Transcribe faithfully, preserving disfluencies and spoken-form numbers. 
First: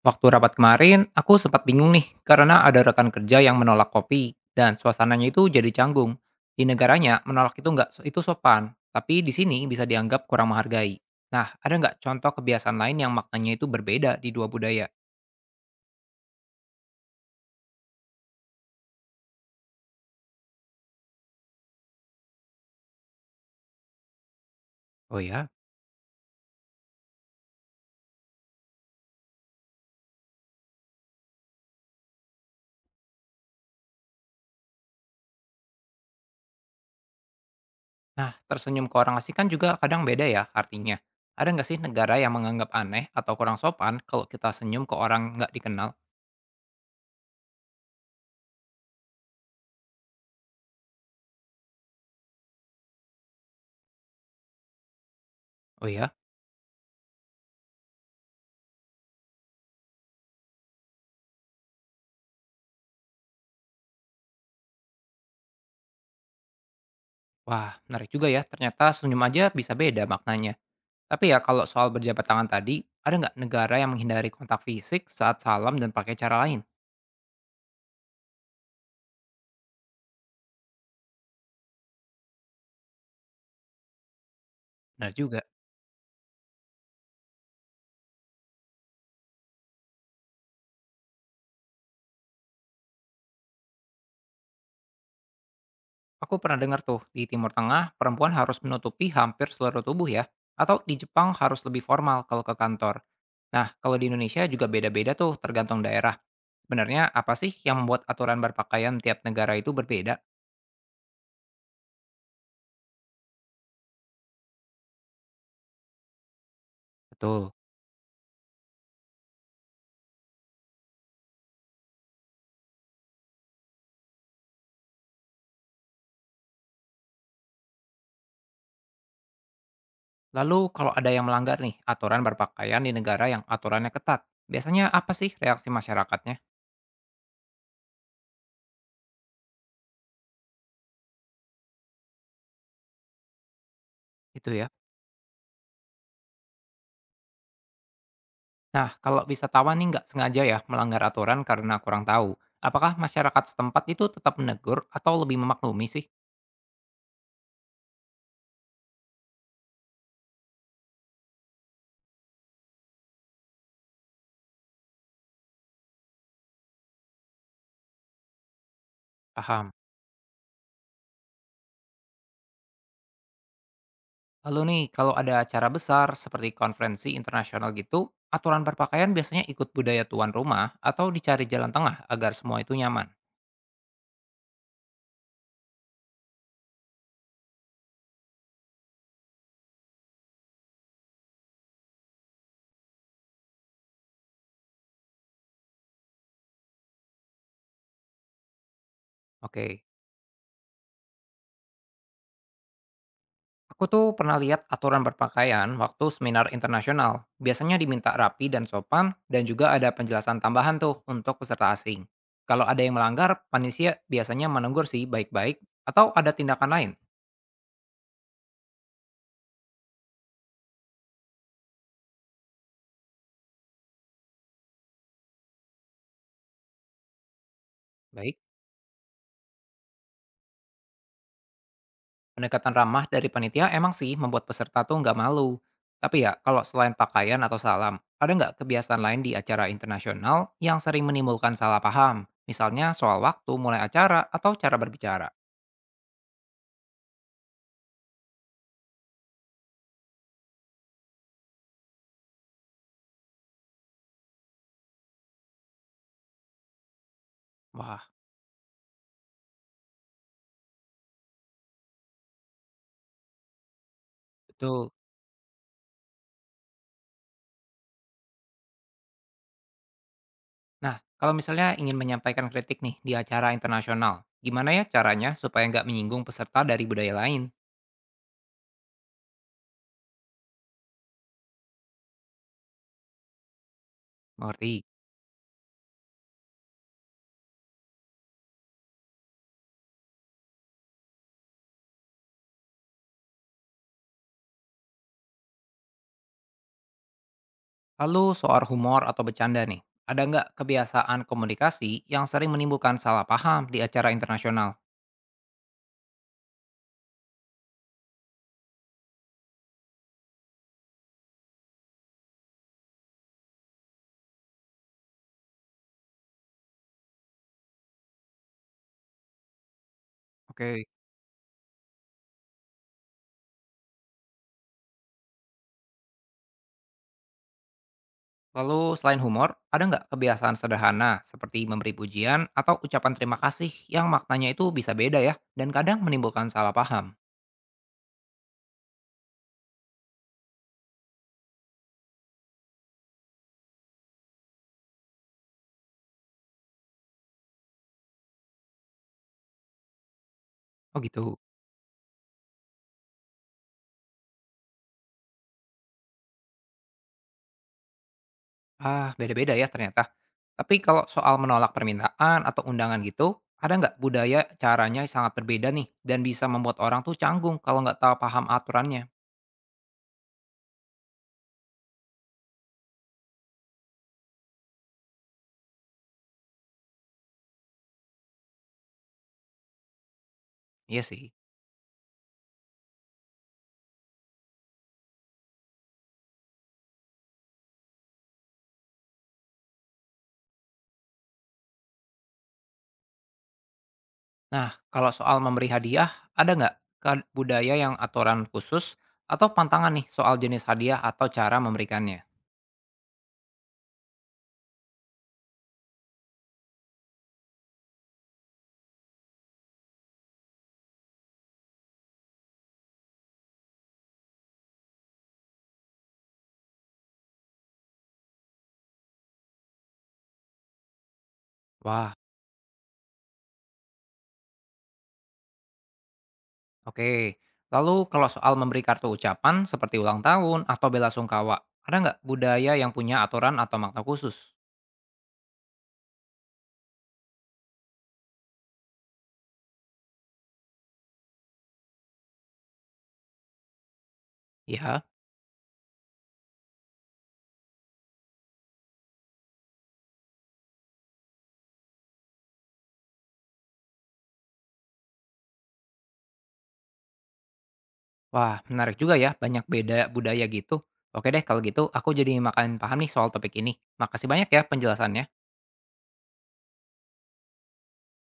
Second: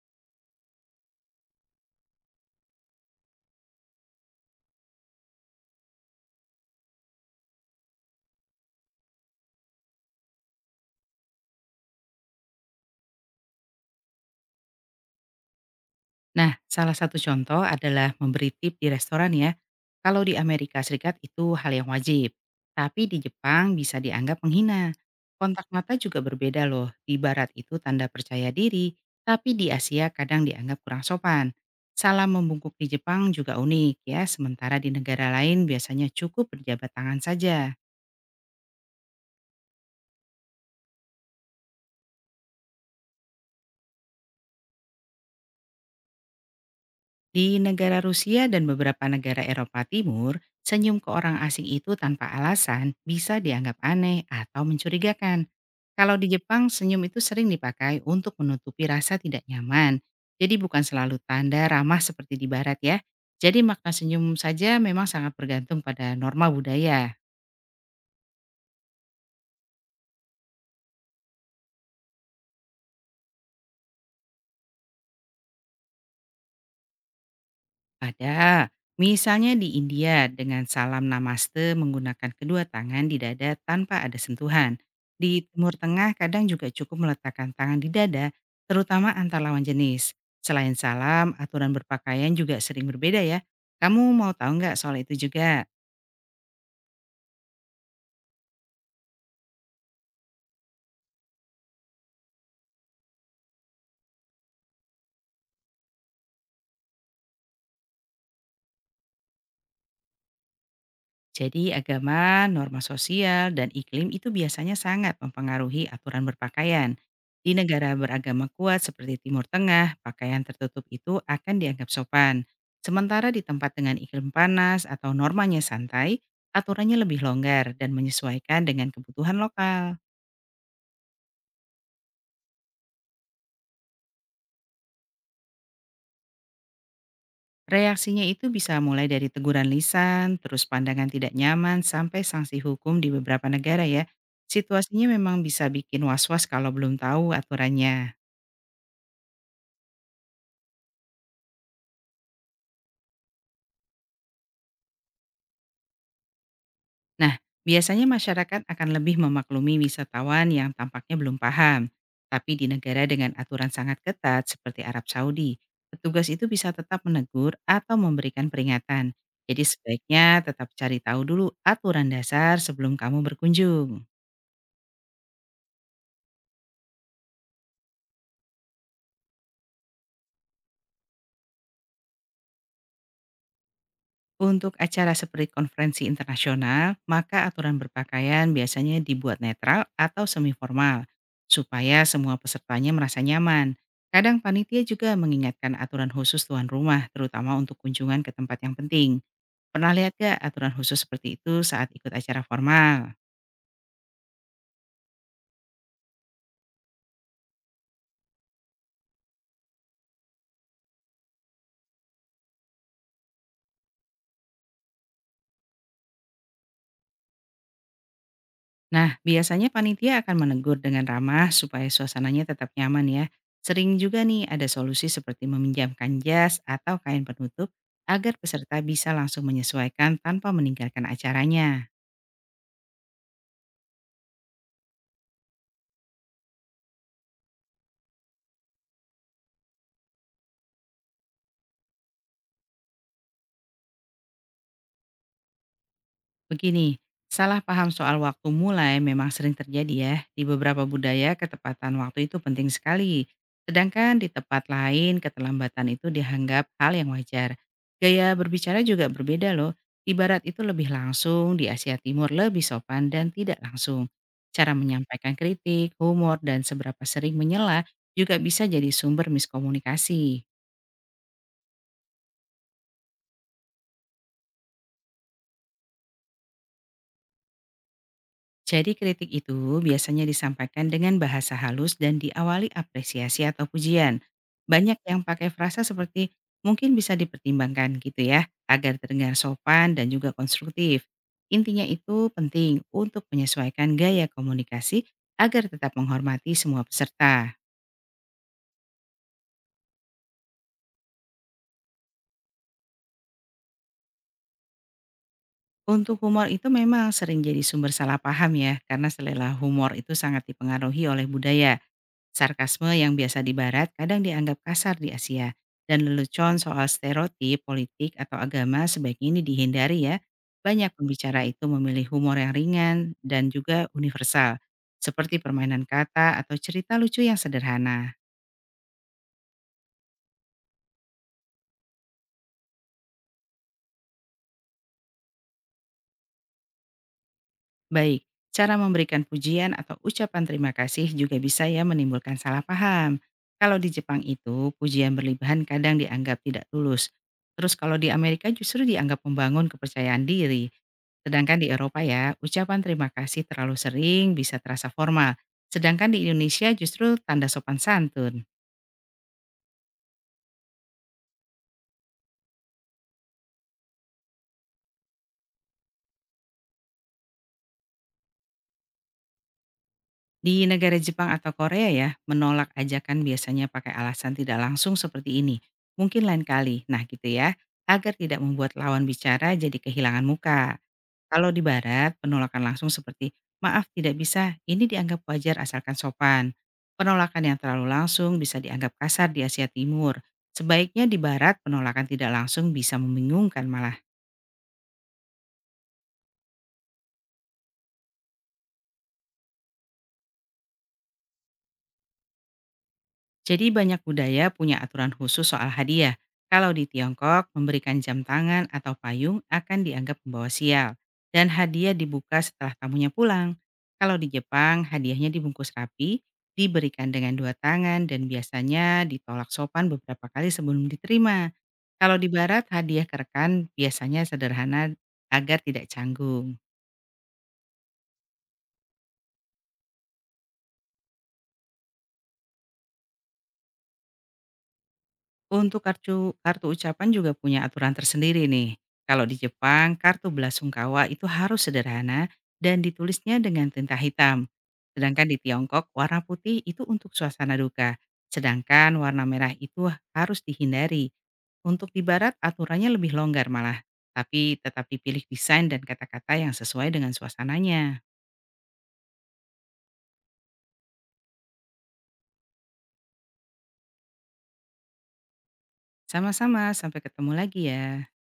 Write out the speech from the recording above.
Waktu rapat kemarin, aku sempat bingung nih karena ada rekan kerja yang menolak kopi dan suasananya itu jadi canggung. Di negaranya, menolak itu nggak so-, itu sopan, tapi di sini bisa dianggap kurang menghargai. Nah, ada nggak contoh kebiasaan lain yang maknanya itu berbeda di dua budaya? Nah, salah satu contoh adalah memberi tip di restoran ya. Kalau di Amerika Serikat itu hal yang wajib, tapi di Jepang bisa dianggap menghina. Oh ya. Kontak mata juga berbeda loh. Di barat itu tanda percaya diri, tapi di Asia kadang dianggap kurang sopan. Salam membungkuk di Jepang juga unik ya, sementara di negara lain biasanya cukup berjabat tangan saja. Nah, tersenyum ke orang asing kan juga kadang beda ya artinya. Ada nggak sih negara yang menganggap aneh atau kurang sopan kalau kita senyum ke orang nggak dikenal? Di negara Rusia dan beberapa negara Eropa Timur, senyum ke orang asing itu tanpa alasan bisa dianggap aneh atau mencurigakan. Oh ya. Kalau di Jepang, senyum itu sering dipakai untuk menutupi rasa tidak nyaman. Jadi bukan selalu tanda ramah seperti di barat ya. Jadi makna senyum saja memang sangat bergantung pada norma budaya. Wah, menarik juga ya. Ternyata senyum aja bisa beda maknanya. Tapi ya kalau soal berjabat tangan tadi, ada nggak negara yang menghindari kontak fisik saat salam dan pakai cara lain? Ada, misalnya di India dengan salam namaste menggunakan kedua tangan di dada tanpa ada sentuhan. Benar juga. Di Timur Tengah kadang juga cukup meletakkan tangan di dada, terutama antar lawan jenis. Selain salam, aturan berpakaian juga sering berbeda ya. Kamu mau tahu nggak soal itu juga? Aku pernah dengar tuh, di Timur Tengah perempuan harus menutupi hampir seluruh tubuh ya. Atau di Jepang harus lebih formal kalau ke kantor. Nah, kalau di Indonesia juga beda-beda tuh tergantung daerah. Sebenarnya apa sih yang membuat aturan berpakaian tiap negara itu berbeda? Jadi agama, norma sosial, dan iklim itu biasanya sangat mempengaruhi aturan berpakaian. Betul. Di negara beragama kuat seperti Timur Tengah, pakaian tertutup itu akan dianggap sopan. Sementara di tempat dengan iklim panas atau normanya santai, aturannya lebih longgar dan menyesuaikan dengan kebutuhan lokal. Lalu kalau ada yang melanggar nih aturan berpakaian di negara yang aturannya ketat, biasanya apa sih reaksi masyarakatnya? Reaksinya itu bisa mulai dari teguran lisan, terus pandangan tidak nyaman, sampai sanksi hukum di beberapa negara ya. Itu ya. Situasinya memang bisa bikin was-was kalau belum tahu aturannya. Nah, kalau wisatawan nih nggak sengaja ya melanggar aturan karena kurang tahu, apakah masyarakat setempat itu tetap menegur atau lebih memaklumi sih? Nah, biasanya masyarakat akan lebih memaklumi wisatawan yang tampaknya belum paham. Tapi di negara dengan aturan sangat ketat seperti Arab Saudi, petugas itu bisa tetap menegur atau memberikan peringatan. Jadi Paham. sebaiknya tetap cari tahu dulu aturan dasar sebelum kamu berkunjung. Lalu nih, kalau ada acara besar seperti konferensi internasional gitu, aturan berpakaian biasanya ikut budaya tuan rumah atau dicari jalan tengah agar semua itu nyaman. Untuk acara seperti konferensi internasional, maka aturan berpakaian biasanya dibuat netral atau semi formal supaya semua pesertanya merasa nyaman. Kadang panitia juga mengingatkan aturan khusus tuan rumah, terutama untuk kunjungan ke tempat yang penting. Oke. Pernah lihat gak aturan khusus seperti itu saat ikut acara formal? Aku tuh pernah lihat aturan berpakaian waktu seminar internasional. Biasanya diminta rapi dan sopan, dan juga ada penjelasan tambahan tuh untuk peserta asing. Kalau ada yang melanggar, panitia biasanya menegur sih baik-baik, atau ada tindakan lain. Nah, biasanya panitia akan menegur dengan ramah supaya suasananya tetap nyaman ya. Sering juga nih ada solusi seperti meminjamkan jas atau kain penutup agar Baik, peserta bisa langsung menyesuaikan tanpa meninggalkan acaranya. pendekatan ramah dari panitia emang sih membuat peserta tuh nggak malu. Tapi ya, kalau selain pakaian atau salam, ada nggak kebiasaan lain di acara internasional yang sering menimbulkan salah paham? Misalnya soal waktu mulai acara atau cara berbicara. Begini, salah paham soal waktu mulai memang sering terjadi ya. Di beberapa budaya, ketepatan waktu itu penting sekali. Sedangkan di tempat lain, keterlambatan itu dianggap hal yang wajar. Wah, Gaya berbicara juga berbeda loh. Di barat itu lebih langsung, di Asia Timur lebih sopan dan tidak langsung. Cara betul. menyampaikan kritik, humor, dan seberapa sering menyela juga bisa jadi sumber miskomunikasi. Nah, kalau misalnya ingin menyampaikan kritik nih di acara internasional, gimana ya caranya supaya nggak menyinggung peserta dari budaya lain? Jadi kritik itu biasanya disampaikan dengan bahasa halus dan diawali apresiasi atau pujian. Mengerti. Banyak yang pakai frasa seperti mungkin bisa dipertimbangkan gitu ya, agar terdengar sopan dan juga konstruktif. Intinya itu penting untuk menyesuaikan gaya komunikasi agar tetap menghormati semua peserta. Lalu soal humor atau bercanda nih, ada nggak kebiasaan komunikasi yang sering menimbulkan salah paham di acara internasional? Untuk humor itu memang sering jadi sumber salah paham ya, karena selera humor itu sangat dipengaruhi oleh budaya. Sarkasme yang biasa di barat kadang dianggap kasar di Asia, dan lelucon soal stereotip, politik, atau agama sebaiknya ini dihindari ya. Oke. Banyak pembicara itu memilih humor yang ringan dan juga universal, seperti permainan kata atau cerita lucu yang sederhana. Lalu selain humor, ada nggak kebiasaan sederhana seperti memberi pujian atau ucapan terima kasih yang maknanya itu bisa beda ya dan kadang menimbulkan salah paham? Baik, cara memberikan pujian atau ucapan terima kasih juga bisa ya menimbulkan salah paham. Kalau di Jepang itu, pujian berlebihan kadang dianggap tidak tulus. Terus kalau di Amerika justru dianggap membangun kepercayaan diri. Oh gitu. Sedangkan di Eropa ya, ucapan terima kasih terlalu sering bisa terasa formal. Sedangkan di Indonesia justru tanda sopan santun. Ah, beda-beda ya ternyata. Tapi kalau soal menolak permintaan atau undangan gitu, ada nggak budaya caranya sangat berbeda nih dan bisa membuat orang tuh canggung kalau nggak tahu paham aturannya? Di negara Jepang atau Korea ya, menolak ajakan biasanya pakai alasan tidak langsung seperti ini. Mungkin lain kali. Nah gitu ya, agar tidak membuat lawan bicara jadi kehilangan muka. Iya sih. Kalau di barat, penolakan langsung seperti, maaf tidak bisa, ini dianggap wajar asalkan sopan. Penolakan yang terlalu langsung bisa dianggap kasar di Asia Timur. Sebaiknya di barat, penolakan tidak langsung bisa membingungkan malah. Nah, kalau soal memberi hadiah, ada nggak ke- budaya yang aturan khusus atau pantangan nih soal jenis hadiah atau cara memberikannya? Jadi banyak budaya punya aturan khusus soal hadiah. Kalau di Tiongkok, memberikan jam tangan atau payung akan dianggap membawa sial. Dan hadiah dibuka setelah tamunya pulang. Kalau di Jepang, hadiahnya dibungkus rapi, diberikan dengan dua tangan dan biasanya ditolak sopan beberapa kali sebelum diterima. Wah, Kalau di barat, hadiah ke rekan biasanya sederhana agar tidak canggung. oke. Lalu kalau soal memberi kartu ucapan seperti ulang tahun atau bela sungkawa, ada nggak budaya yang punya aturan atau makna khusus? Untuk kartu kartu ucapan juga punya aturan tersendiri nih. Kalau di Jepang, kartu belasungkawa itu harus sederhana dan ditulisnya dengan tinta hitam. Ya. Sedangkan di Tiongkok, warna putih itu untuk suasana duka. Sedangkan warna merah itu harus dihindari. Untuk di barat, aturannya lebih longgar malah. Tapi tetap dipilih desain dan kata-kata yang sesuai dengan suasananya. Wah, menarik juga ya, banyak beda budaya gitu. Oke deh, kalau gitu aku jadi makan paham nih soal topik ini. Makasih banyak ya penjelasannya. Sama-sama, sampai ketemu lagi ya.